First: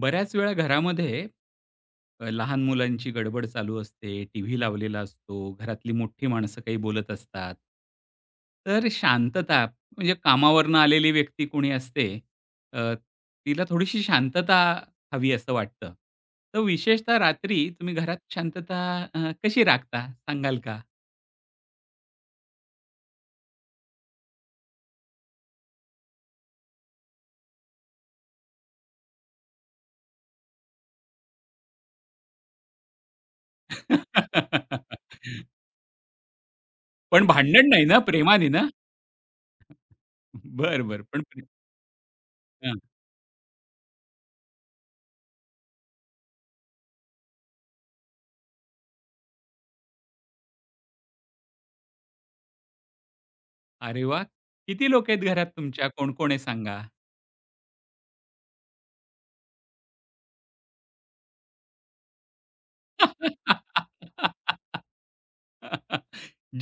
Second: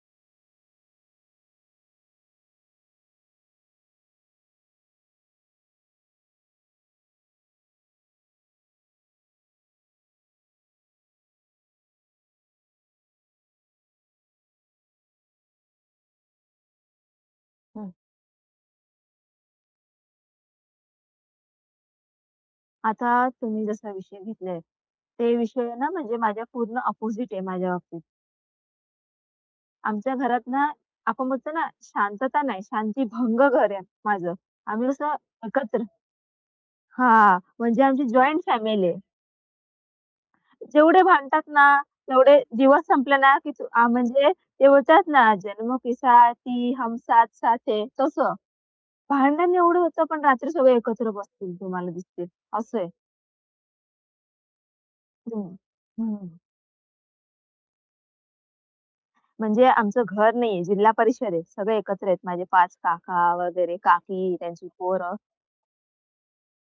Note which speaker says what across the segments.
Speaker 1: बऱ्याच वेळा घरामध्ये लहान मुलांची गडबड चालू असते, टीव्ही लावलेला असतो, घरातली मोठी माणसं काही बोलत असतात. तर शांतता म्हणजे कामावरनं आलेली व्यक्ती कोणी असते, अ, तिला थोडीशी शांतता हवी असं वाटतं. तर विशेषतः रात्री
Speaker 2: हं.
Speaker 1: तुम्ही घरात शांतता कशी राखता सांगाल का?
Speaker 2: आता तुम्ही जसा विषय घेतलाय, ते विषय ना म्हणजे माझ्या पूर्ण अपोझिट आहे माझ्या बाबतीत. आमच्या घरात ना, आपण म्हणतो ना शांतता नाही, शांतीभंग घर आहे माझं. आम्ही कसं एकत्र
Speaker 1: पण
Speaker 2: हां,
Speaker 1: भांडण
Speaker 2: म्हणजे
Speaker 1: नाही ना,
Speaker 2: आमची जॉइंट
Speaker 1: प्रेमाने ना?
Speaker 2: फॅमिली आहे.
Speaker 1: बरं,
Speaker 2: जेवढे
Speaker 1: बरं. पण प्रे
Speaker 2: भांडतात ना, तेवढे
Speaker 1: हां.
Speaker 2: दिवस संपले ना, की म्हणजे ते बोलतात ना, "जन्मों के साथी हम साथ साथ है" तसं. भांडण एवढं होतं, पण रात्री सगळे एकत्र बसतील, तुम्हाला दिसतील, असं आहे.
Speaker 1: अरे वाह! किती लोकं आहेत
Speaker 2: हं.
Speaker 1: घरात तुमच्या? कोण-कोण
Speaker 2: हं.
Speaker 1: आहे सांगा?
Speaker 2: म्हणजे आमचं घर नाहीये, जिल्हा परिषद आहे. सगळे एकत्र आहेत. माझे 5 काका वगैरे, काकी, त्यांची पोरं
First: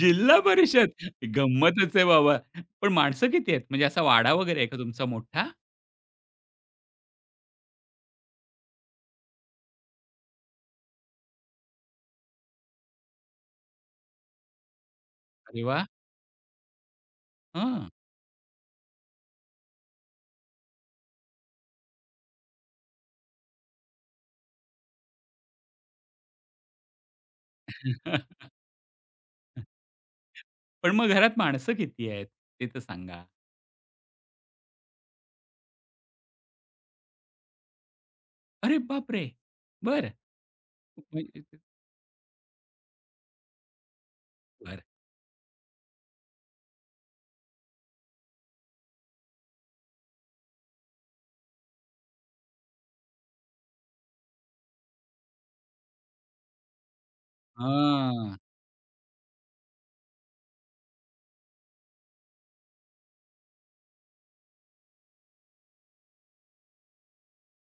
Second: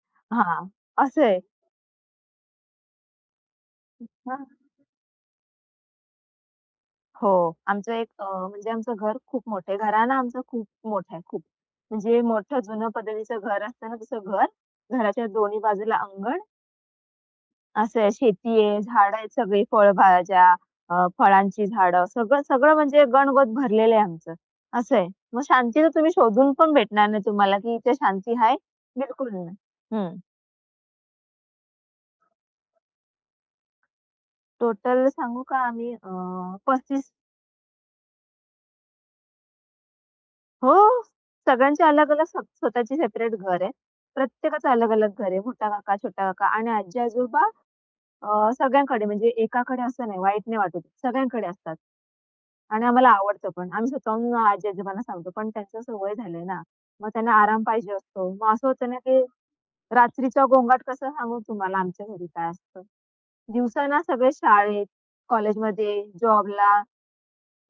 Speaker 1: जिल्हा
Speaker 2: हां,
Speaker 1: परिषद.
Speaker 2: असं आहे.
Speaker 1: गंमतच आहे बाबा. पण माणसं किती आहेत? म्हणजे असा वाडा
Speaker 2: हां.
Speaker 1: वगैरे आहे का तुमचा मोठा?
Speaker 2: हो, आमचं एक म्हणजे आमचं घर खूप मोठं आहे. घराणा आमचा खूप मोठा आहे, खूप. म्हणजे मोठं जुनं पद्धतीचं घर असतं ना, तसं घर. घराच्या दोन्ही
Speaker 1: अरे वाह!
Speaker 2: बाजूला अंगण,
Speaker 1: हं.
Speaker 2: असं आहे. शेती आहे, झाडं आहेत सगळी, फळभाज्या, फळांची झाडं, सगळं सगळं म्हणजे गणगोत भरलेलं आहे आमचं, असं आहे. मग शांती तर तुम्ही शोधून पण भेटणार नाही तुम्हाला, की इथे शांती आहे, बिलकुल नाही. हं.
Speaker 1: पण मग घरात माणसं किती आहेत? ते तर सांगा.
Speaker 2: टोटल सांगू का आम्ही 35.
Speaker 1: अरे बापरे! बरं.
Speaker 2: हो, सगळ्यांचे अलग-अलग स्वतःची सेपरेट घर आहे. प्रत्येकाचं
Speaker 1: बर.
Speaker 2: अलग-अलग घर आहे. मोठा काका, छोटा काका आणि आजी-आजोबा, सगळ्यांकडे म्हणजे एकाकडे असं नाही, वाईट नाही वाटत. सगळ्यांकडे असतात आणि आम्हाला आवडतं पण. आम्ही स्वतःहून आजी-आजोबांना सांगतो, पण त्यांचं सवय झाली ना, मग त्यांना आराम पाहिजे असतो.
Speaker 1: हां.
Speaker 2: मग असं होतं ना, की रात्रीचा गोंगाट कसा सांगू तुम्हाला आमच्या घरी काय असतं. दिवसा ना सगळे शाळेत, कॉलेजमध्ये, जॉबला,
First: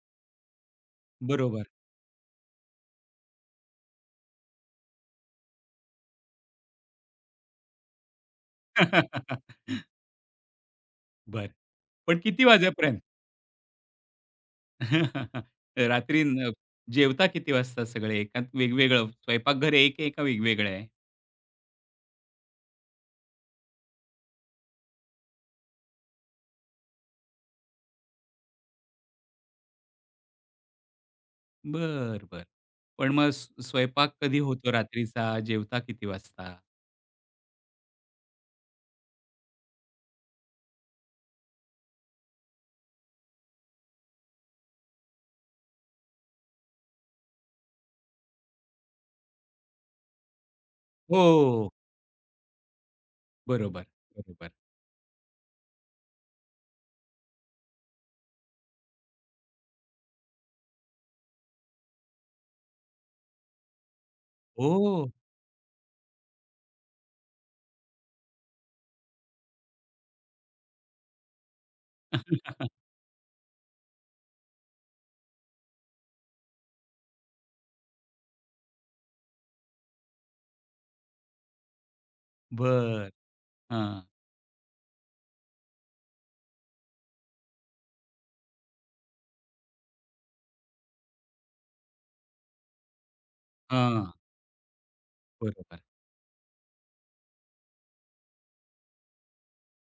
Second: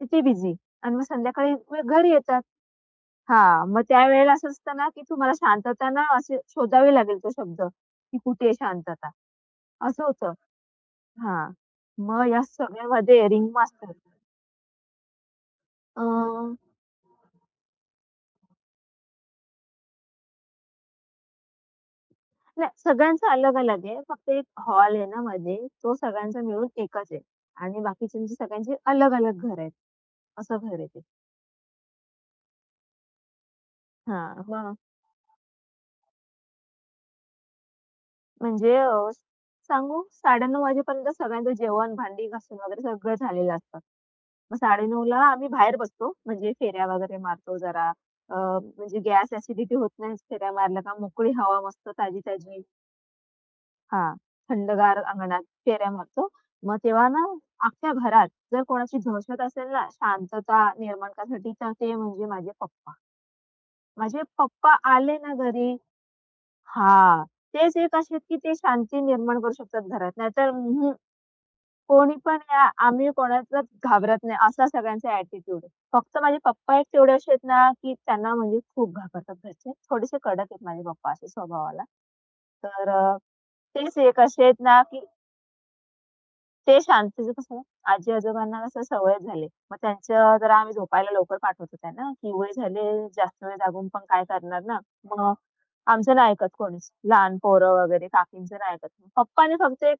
Speaker 2: तिथे बिझी आणि मग संध्याकाळी
Speaker 1: बरोबर.
Speaker 2: मग घरी येतात. हां, मग त्यावेळेला असं असतं ना, की तुम्हाला शांतता ना असे शोधावी लागेल तो शब्द, की कुठे आहे शांतता? असं होतं.
Speaker 1: बरं.
Speaker 2: हां,
Speaker 1: पण
Speaker 2: मग या
Speaker 1: किती वाजेपर्यंत?
Speaker 2: सगळ्यामध्ये रिंग मास्टर. अ,
Speaker 1: रात्री न जेवता किती वाजता सगळे? एकात वेगवेगळं स्वयंपाकघर एक आहे का वेगवेगळं आहे?
Speaker 2: नाही, सगळ्यांचं अलग-अलग आहे. फक्त एक हॉल आहे ना मध्ये, तो सगळ्यांचा मिळून एकच आहे आणि बाकीच्यांची सगळ्यांची अलग-अलग घरं आहेत. असं घर आहे ते.
Speaker 1: बरं, बरं. पण मग स्वयंपाक कधी
Speaker 2: हां,
Speaker 1: होतो
Speaker 2: मग
Speaker 1: रात्रीचा? जेवता किती वाजता?
Speaker 2: म्हणजे सांगू 9:30 वाजेपर्यंत सगळ्यांचं जेवण, भांडी घासून वगैरे सगळं झालेलं असतं. मग 9:30ला आम्ही बाहेर बसतो, म्हणजे फेऱ्या वगैरे मारतो जरा. अ, म्हणजे गॅस ॲसिडिटी होत नाही, फेऱ्या मारल्या का मोकळी हवा
Speaker 1: हो.
Speaker 2: मस्त ताजी-ताजी.
Speaker 1: बरोबर,
Speaker 2: हां,
Speaker 1: बरोबर.
Speaker 2: थंडगार अंगणात फेऱ्या मारतो. मग तेव्हा ना अख्ख्या घरात जर कोणाची दहशत असेल ना, शांतता निर्माण करण्यासाठी, तर ते म्हणजे माझे पप्पा. माझे पप्पा
Speaker 1: ओह!
Speaker 2: आले ना घरी हां, तेच एक असे आहेत, की ते शांती निर्माण करू शकतात घरात. नाहीतर कोणी पण या, आम्ही कोणाचाच घाबरत नाही, असा सगळ्यांचा ॲटिट्यूड आहे. फक्त माझे पप्पा एक तेवढे असे आहेत ना, की त्यांना म्हणजे खूप घाबरतात घरचे. थोडेसे कडक आहेत माझे पप्पा असे स्वभावाला. तर
Speaker 1: बरं.
Speaker 2: तेच
Speaker 1: हां,
Speaker 2: एक असे आहेत ना, की ते शांतीचं कसं आजी-आजोबांना कसं सवयच झाली. मग त्यांचं जरा आम्ही झोपायला लवकर पाठवतो त्यांना, की वय झाले, जास्त वेळ जागून पण
Speaker 1: हां.
Speaker 2: काय करणार ना. मग
Speaker 1: बरोबर.
Speaker 2: आमचं नाही ऐकत कोणीच. लहान पोरं वगैरे काकींचं नाही ऐकत. पप्पांनी फक्त एक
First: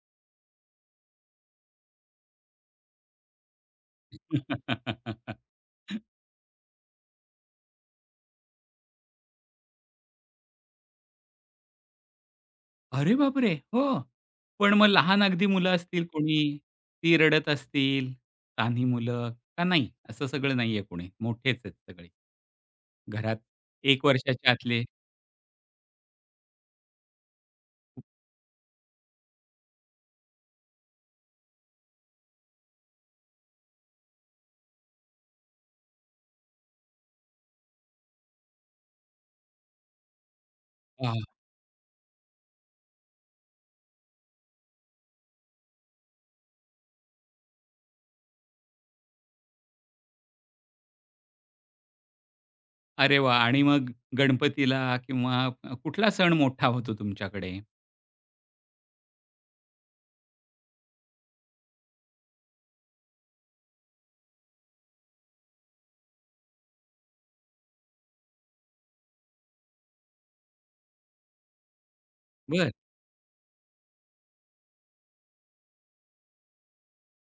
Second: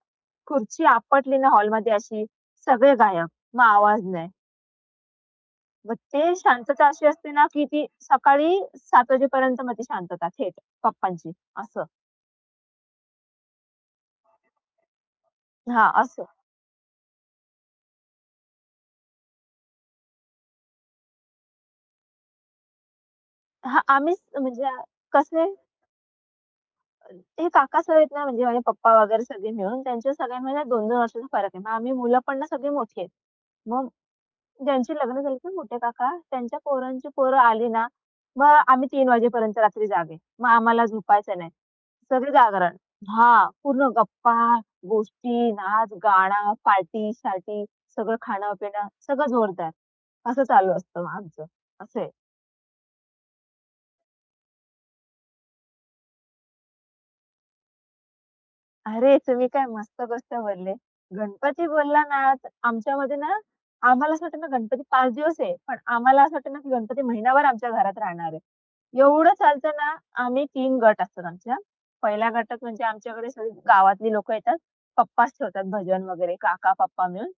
Speaker 2: खुर्ची आपटली ना हॉलमध्ये अशी, सगळे गायब. मग आवाज नाही. मग ते शांतता अशी असते ना, की ती सकाळी 7:00 वाजेपर्यंत मग ती शांतता थेट पप्पांची असं.
Speaker 1: अरे बापरे! हो. पण मग लहान अगदी मुलं
Speaker 2: हां,
Speaker 1: असतील
Speaker 2: असं.
Speaker 1: कोणी, ती रडत असतील, तान्ही मुलं का नाही? असं सगळं नाहीये कोणी, मोठेच आहेत सगळे. घरात
Speaker 2: हां,
Speaker 1: 1
Speaker 2: आम्हीच
Speaker 1: वर्षाच्या
Speaker 2: म्हणजे
Speaker 1: आतले.
Speaker 2: कसं हे काका सर आहेत ना, म्हणजे माझे पप्पा वगैरे सगळे मिळून त्यांच्या सगळ्यांमध्ये ना 2-2 वर्षाचा फरक आहे. मग आम्ही मुलं पण ना सगळी मोठी आहेत. मग ज्यांची लग्न झाली ते मोठे काका, त्यांच्या पोरांची पोरं आली ना, मग आम्ही 3:00 वाजेपर्यंत रात्री जागे. मग आम्हाला
Speaker 1: वाह!
Speaker 2: झोपायचं नाही. सगळे जागरण. हां, पूर्ण गप्पा, गोष्टी, नाच, गाणं, पार्टी-शार्टी, सगळं खाणं-पिणं सगळं जोरदार. असं चालू असतं मग आमचं. असं आहे.
Speaker 1: अरे वाह! आणि मग गणपतीला किंवा कुठला सण मोठा होतो तुमच्याकडे?
Speaker 2: अरे, तुम्ही काय मस्त गोष्ट बोलले. गणपती बोलला ना, तर आमच्यामध्ये ना, आम्हाला असं वाटतं ना गणपती 5 दिवस आहे, पण आम्हाला असं वाटतं ना, की गणपती महिनाभर आमच्या घरात राहणार आहे. एवढं चालतं ना, आम्ही 3 गट असतात आमच्या. पहिला गटात
Speaker 1: बरं,
Speaker 2: म्हणजे आमच्याकडे सगळी गावातली लोकं येतात. पप्पाच ठेवतात भजन वगैरे, काका-पप्पा मिळून.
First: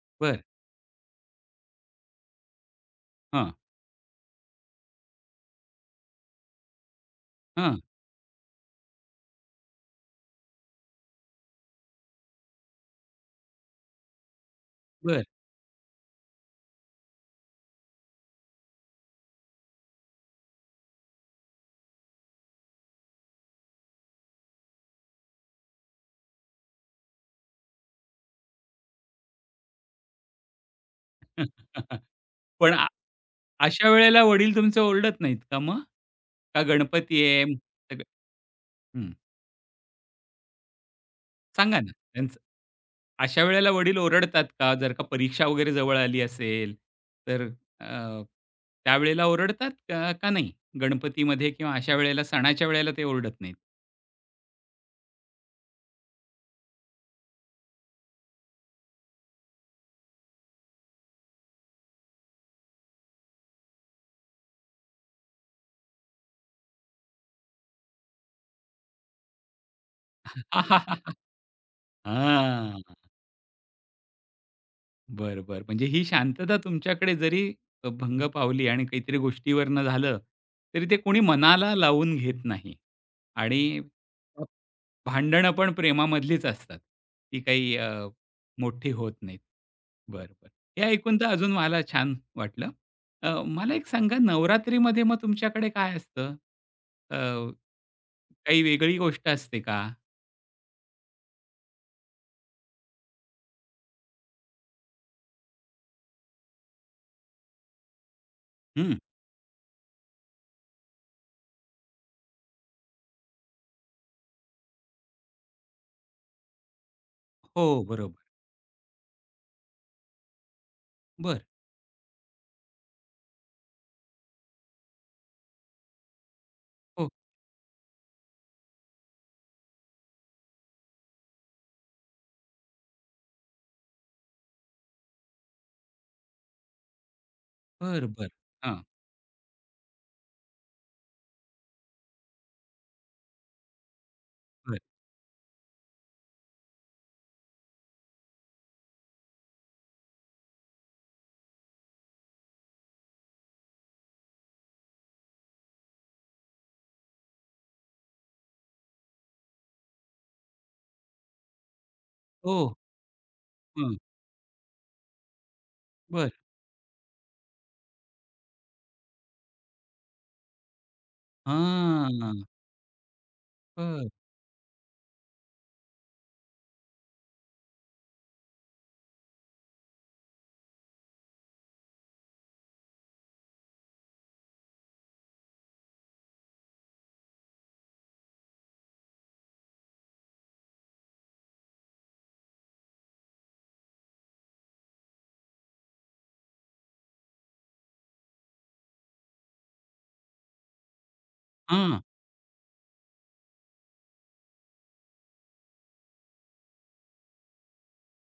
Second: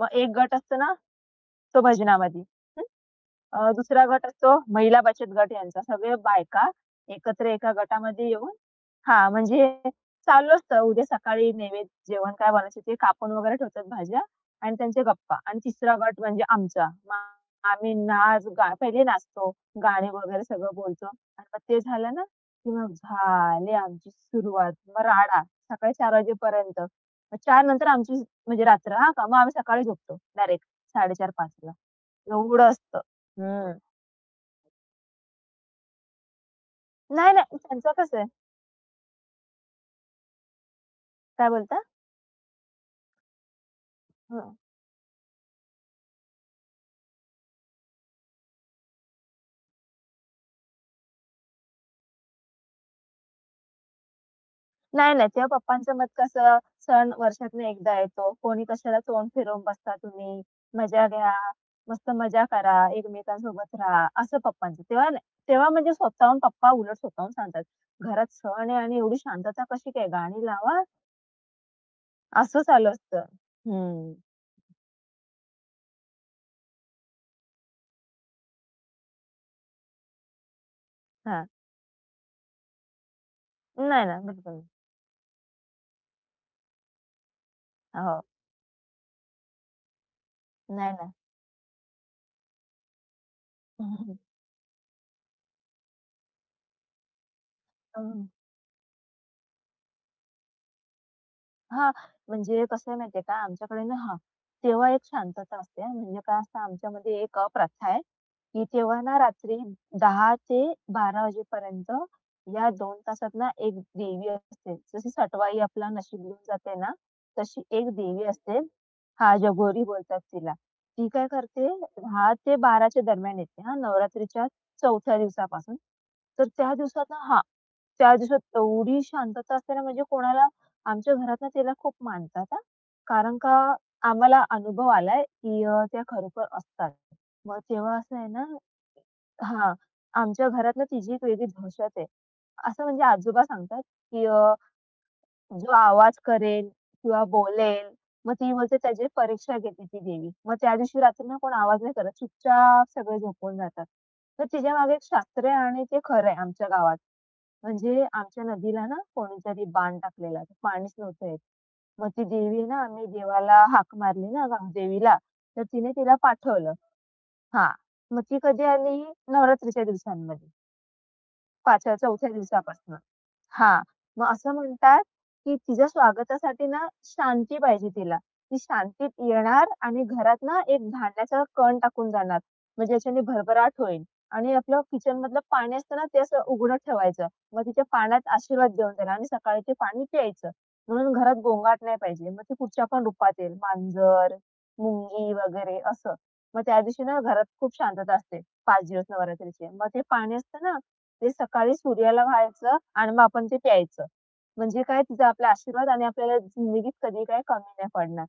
Speaker 2: मग एक
Speaker 1: बरं.
Speaker 2: गट असतो ना, तो भजनामध्ये.
Speaker 1: हां,
Speaker 2: दुसरा गट असतो महिला बचत गट यांचा. सगळे बायका एकत्र एका
Speaker 1: हां,
Speaker 2: गटामध्ये येऊन हां, म्हणजे चालू असतं उद्या सकाळी नैवेद्य जेवण काय बनवायचं ते कापून वगैरे ठेवतात भाज्या आणि त्यांच्या
Speaker 1: बरं.
Speaker 2: गप्पा आणि तिसरा गट म्हणजे आमचा. मग आम्ही नाच गा पहिले नाचतो, गाणे वगैरे सगळं बोलतो आणि मग ते झालं ना, की मग झाली आमची सुरुवात. मग राडा सकाळी 4:00 वाजेपर्यंत. मग 4 नंतर आमची म्हणजे रात्र हां का. मग आम्ही सकाळी झोपतो डायरेक्ट 4:30-5:00. एवढं
Speaker 1: पण
Speaker 2: असतं. हं.
Speaker 1: अशा वेळेला वडील तुमचे ओरडत नाहीत का मग? का गणपती
Speaker 2: नाही,
Speaker 1: आहे
Speaker 2: नाही. त्यांचं
Speaker 1: सगळं?
Speaker 2: कसं आहे
Speaker 1: हं,
Speaker 2: काय
Speaker 1: सांगा
Speaker 2: बोलता?
Speaker 1: ना त्यांचं. अशा वेळेला वडील ओरडतात
Speaker 2: हं.
Speaker 1: का? जर का परीक्षा वगैरे जवळ आली असेल, तर अ, त्यावेळेला ओरडतात का का नाही? गणपतीमध्ये किंवा अशा वेळेला सणाच्या वेळेला ते ओरडत नाहीत?
Speaker 2: नाही, नाही. तेव्हा पप्पांचं मत कसं सण वर्षातून एकदा येतो. कोणी कशाला तोंड फिरवून बसता तुम्ही. मजा घ्या, मस्त मजा करा, एकमेकांसोबत राहा, असं पप्पांचं. तेव्हा नाही. तेव्हा म्हणजे स्वतःहून पप्पा उलट स्वतःहून सांगतात. "घरात सण आहे आणि एवढी शांतता कशी काय? गाणी लावा." असं
Speaker 1: हां.
Speaker 2: चालू असतं. हं.
Speaker 1: बर, बर, म्हणजे ही शांतता तुमच्याकडे जरी भंग पावली आणि काहीतरी गोष्टीवरनं झालं, तरी ते कोणी
Speaker 2: हां.
Speaker 1: मनाला लावून घेत नाही. आणि
Speaker 2: नाही ना,
Speaker 1: अ,
Speaker 2: बिलकुल नाही.
Speaker 1: भांडणं पण प्रेमामधलीच असतात. ती काही
Speaker 2: हो.
Speaker 1: मोठी होत नाहीत. बरं, बरं. हे
Speaker 2: नाही ना.
Speaker 1: ऐकून तर अजून मला छान वाटलं. मला एक सांगा, नवरात्रीमध्ये मग तुमच्याकडे काय असतं? अ, काही वेगळी गोष्ट असते का?
Speaker 2: हां, म्हणजे कसं आहे माहिती आहे का, आमच्याकडे ना हां, तेव्हा एक शांतता असते हां. म्हणजे काय असतं आमच्यामध्ये एक प्रथा आहे, की
Speaker 1: हं.
Speaker 2: तेव्हा ना रात्री 10 ते 12:00 वाजेपर्यंत या 2 तासात ना एक देवी असते. जशी सटवाई आपला नशीब घेऊन जाते ना, तशी
Speaker 1: हो,
Speaker 2: एक
Speaker 1: बरोबर.
Speaker 2: देवी असते. हां, जगोरी बोलतात तिला. ती काय
Speaker 1: बरं.
Speaker 2: करते 10:00 ते 12:00च्या दरम्यान येते हां, नवरात्रीच्या 4थ्या दिवसापासून. तर त्या दिवसात
Speaker 1: हो.
Speaker 2: ना हां, त्या दिवसात एवढी शांतता असते ना, म्हणजे कोणाला आमच्या घरातनं त्याला खूप मानतात हां. कारण का आम्हाला अनुभव आलाय, की त्या खरोखर असतात. मग तेव्हा
Speaker 1: बरं,
Speaker 2: असं आहे
Speaker 1: बरं.
Speaker 2: ना
Speaker 1: हां.
Speaker 2: हां, आमच्या घरातनं तिची एक वेगळी दहशत आहे. असं म्हणजे आजोबा सांगतात, की
Speaker 1: बरं.
Speaker 2: "जो आवाज करेल किंवा बोलेल, मग ती बोलते त्याची परीक्षा घेते ती देवी." मग त्या दिवशी रात्री ना कोण आवाज नाही करत, चुपचाप सगळे झोपून जातात. तर तिच्यामागे एक शास्त्र आहे आणि ते खरं आहे आमच्या गावात. म्हणजे आमच्या नदीला ना कोणीतरी बाण टाकलेला, तर पाणीच नव्हतं येत. मग ती
Speaker 1: हो.
Speaker 2: देवी आहे ना, आम्ही देवाला हाक मारली ना देवीला, तर तिने तिला
Speaker 1: बरं.
Speaker 2: पाठवलं. हां, मग ती कधी आली? नवरात्रीच्या दिवसांमध्ये, पाचव्या-चौथ्या
Speaker 1: हां.
Speaker 2: दिवसापासनं. हां,
Speaker 1: बरं.
Speaker 2: मग असं म्हणतात, की तिच्या स्वागतासाठी ना शांती पाहिजे तिला. ती शांतीत येणार आणि घरात ना एक धान्याचा कण टाकून जाणार. म्हणजे याच्याने भरभराट होईल आणि आपलं किचनमधलं पाणी असतं ना, ते असं उघडं ठेवायचं. मग तिच्या पाण्यात आशीर्वाद देऊन देणार आणि सकाळी ते पाणी प्यायचं. म्हणून घरात गोंगाट नाही पाहिजे. मग ती कुठच्या पण रूपात येईल, मांजर, मुंगी वगैरे असं. मग त्या दिवशी ना घरात खूप शांतता असते 5 दिवस नवरात्रीचे. मग ते पाणी असतं ना ते सकाळी
Speaker 1: हां.
Speaker 2: सूर्याला घालायचं आणि मग आपण ते प्यायचं. म्हणजे काय तिचा आपला आशीर्वाद आणि आपल्याला जिंदगीत कधी काय कमी नाही पडणार.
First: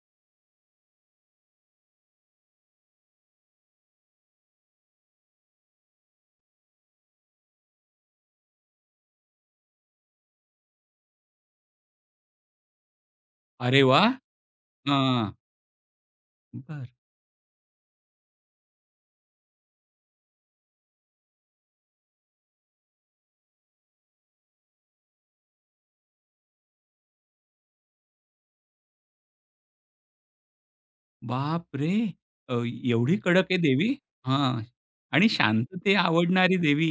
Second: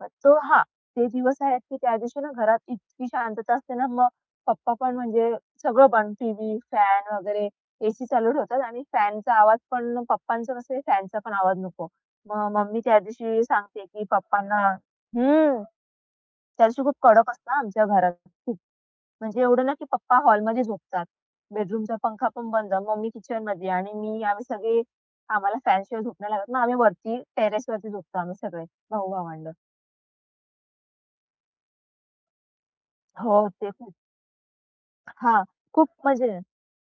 Speaker 2: मग तो हां, ते दिवस आहेत की त्या दिवशी ना घरात इतकी शांतता असते ना, मग पप्पा पण म्हणजे सगळं बंद टीव्ही, फॅन वगैरे एसी चालू ठेवतात आणि फॅनचा आवाज पण पप्पांचं कसं आहे फॅनचा पण आवाज नको. मग मम्मी त्या दिवशी
Speaker 1: अरे
Speaker 2: सांगते की
Speaker 1: वाह!
Speaker 2: पप्पांना
Speaker 1: हां.
Speaker 2: हं, त्या दिवशी
Speaker 1: बरं.
Speaker 2: खूप कडक असतं आमच्या घरात. म्हणजे एवढं ना, की पप्पा हॉलमध्ये झोपतात. बेडरूमचा पंखा पण बंद, मम्मी किचनमध्ये आणि मी आम्ही सगळे आम्हाला फॅनशिवाय झोप नाही लागत ना, आम्ही वरती टेरेसवरती झोपतो आम्ही सगळे भाऊ-भावंड.
Speaker 1: बापरे! अ, एवढी
Speaker 2: हो.
Speaker 1: कडक आहे
Speaker 2: तर ते
Speaker 1: देवी?
Speaker 2: खूप
Speaker 1: हां. आणि
Speaker 2: हां, खूप
Speaker 1: शांतते
Speaker 2: म्हणजे
Speaker 1: आवडणारी देवी.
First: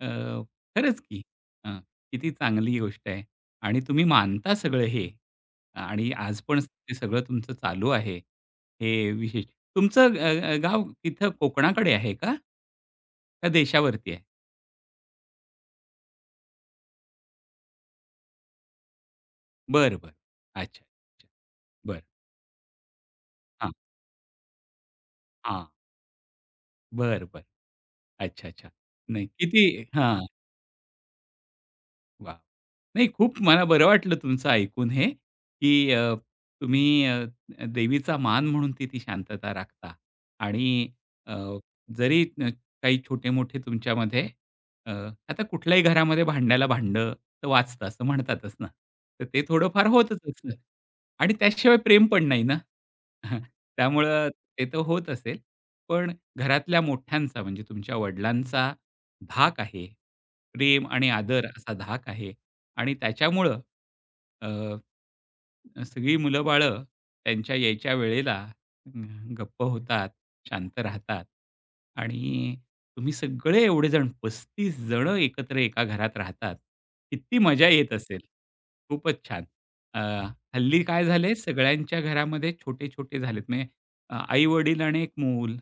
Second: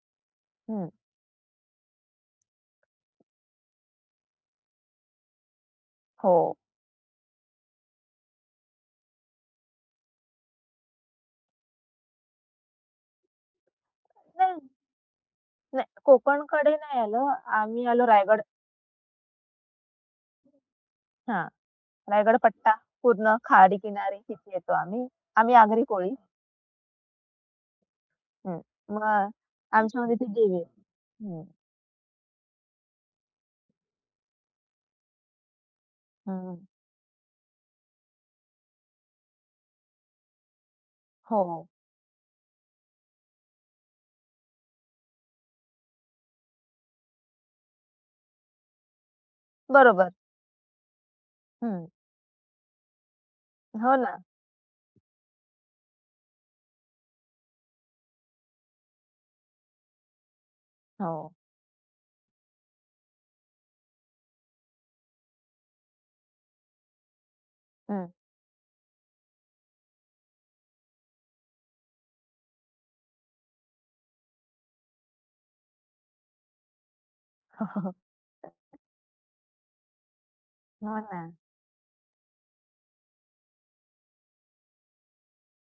Speaker 1: अ,
Speaker 2: हं.
Speaker 1: खरंच की. हां. किती चांगली गोष्ट आहे. आणि तुम्ही मानता सगळं हे आणि
Speaker 2: हो.
Speaker 1: आज पण ते सगळं तुमचं चालू आहे. हे विशेष. तुमचं अ, अ, गाव तिथं कोकणाकडे आहे का? का देशावरती आहे?
Speaker 2: नाही, नाही कोकणकडे नाही आलो. आम्ही आलो रायगड.
Speaker 1: बरं, बरं. अच्छा, अच्छा.
Speaker 2: हां,
Speaker 1: बरं.
Speaker 2: रायगड पट्टा पूर्ण
Speaker 1: हां,
Speaker 2: खाडी किनारी तिथे येतो आम्ही. आम्ही
Speaker 1: हां.
Speaker 2: आगरी कोळी.
Speaker 1: बरं, बरं. अच्छा,
Speaker 2: हं.
Speaker 1: अच्छा.
Speaker 2: मग
Speaker 1: नाही, किती.
Speaker 2: आमच्यामध्ये
Speaker 1: हां,
Speaker 2: ती देवी आहे. हं.
Speaker 1: वाह! नाही, खूप मला बरं वाटलं तुमचं ऐकून हे, की
Speaker 2: हं.
Speaker 1: तुम्ही देवीचा मान म्हणून ती ती शांतता राखता आणि अ,
Speaker 2: हो.
Speaker 1: जरी काही छोटे-मोठे तुमच्यामध्ये अ, आता कुठल्याही घरामध्ये भांड्याला भांडं तर वाजतं असं म्हणतातच ना. तर ते थोडंफार
Speaker 2: बरोबर.
Speaker 1: होतच असतं आणि त्याशिवाय
Speaker 2: हं.
Speaker 1: प्रेम पण नाही ना.
Speaker 2: हो ना.
Speaker 1: त्यामुळं ते तर होत असेल. पण घरातल्या मोठ्यांचा, म्हणजे तुमच्या वडिलांचा धाक आहे, प्रेम आणि
Speaker 2: हो.
Speaker 1: आदर असा धाक आहे. आणि त्याच्यामुळं अ, सगळी मुलं-बाळं त्यांच्या यायच्या
Speaker 2: हं.
Speaker 1: वेळेला अ, गप्प होतात, शांत राहतात आणि तुम्ही सगळे एवढे जण, 35 जण, एकत्र एका घरात राहतात. किती
Speaker 2: हो,
Speaker 1: मजा येत
Speaker 2: हो,
Speaker 1: असेल. खूपच छान. अ, हल्ली
Speaker 2: हो
Speaker 1: काय
Speaker 2: ना.
Speaker 1: झालंय, सगळ्यांच्या घरामध्ये छोटे-छोटे झालेत म्हणजे आई-वडील आणि एक मूल.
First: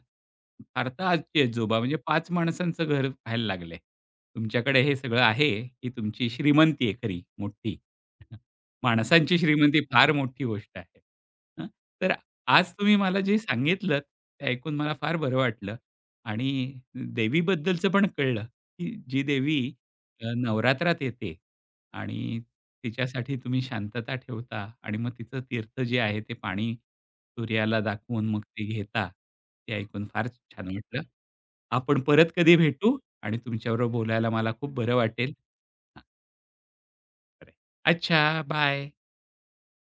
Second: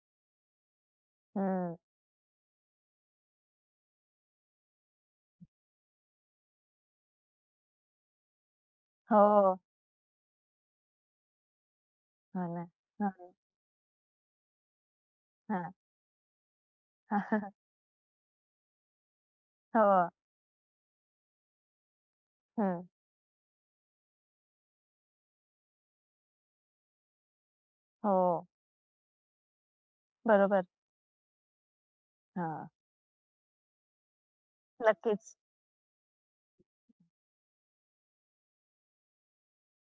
Speaker 1: फार तर आजी
Speaker 2: हं.
Speaker 1: आजोबा, म्हणजे पाच माणसांचं घर व्हायला लागलंय. तुमच्याकडे हे सगळं आहे, ही तुमची श्रीमंती आहे खरी मोठी. माणसांची
Speaker 2: हो,
Speaker 1: श्रीमंती फार मोठी गोष्ट आहे. हं, तर
Speaker 2: हो ना.
Speaker 1: आज तुम्ही
Speaker 2: हं,
Speaker 1: मला जे सांगितलंत ते ऐकून मला फार बरं
Speaker 2: हां.
Speaker 1: वाटलं. आणि देवीबद्दलचं पण कळलं, की जी देवी
Speaker 2: हो.
Speaker 1: नवरात्रात येते आणि
Speaker 2: हं.
Speaker 1: तिच्यासाठी तुम्ही शांतता ठेवता आणि मग तिचं तीर्थ जे आहे ते पाणी सूर्याला दाखवून मग
Speaker 2: हो.
Speaker 1: ते घेता. ते ऐकून फार
Speaker 2: बरोबर.
Speaker 1: छान वाटलं. आपण परत कधी
Speaker 2: हां.
Speaker 1: भेटू आणि तुमच्याबरोबर बोलायला मला खूप बरं वाटेल.
Speaker 2: नक्कीच.
Speaker 1: हां, खरं आहे. अच्छा, बाय.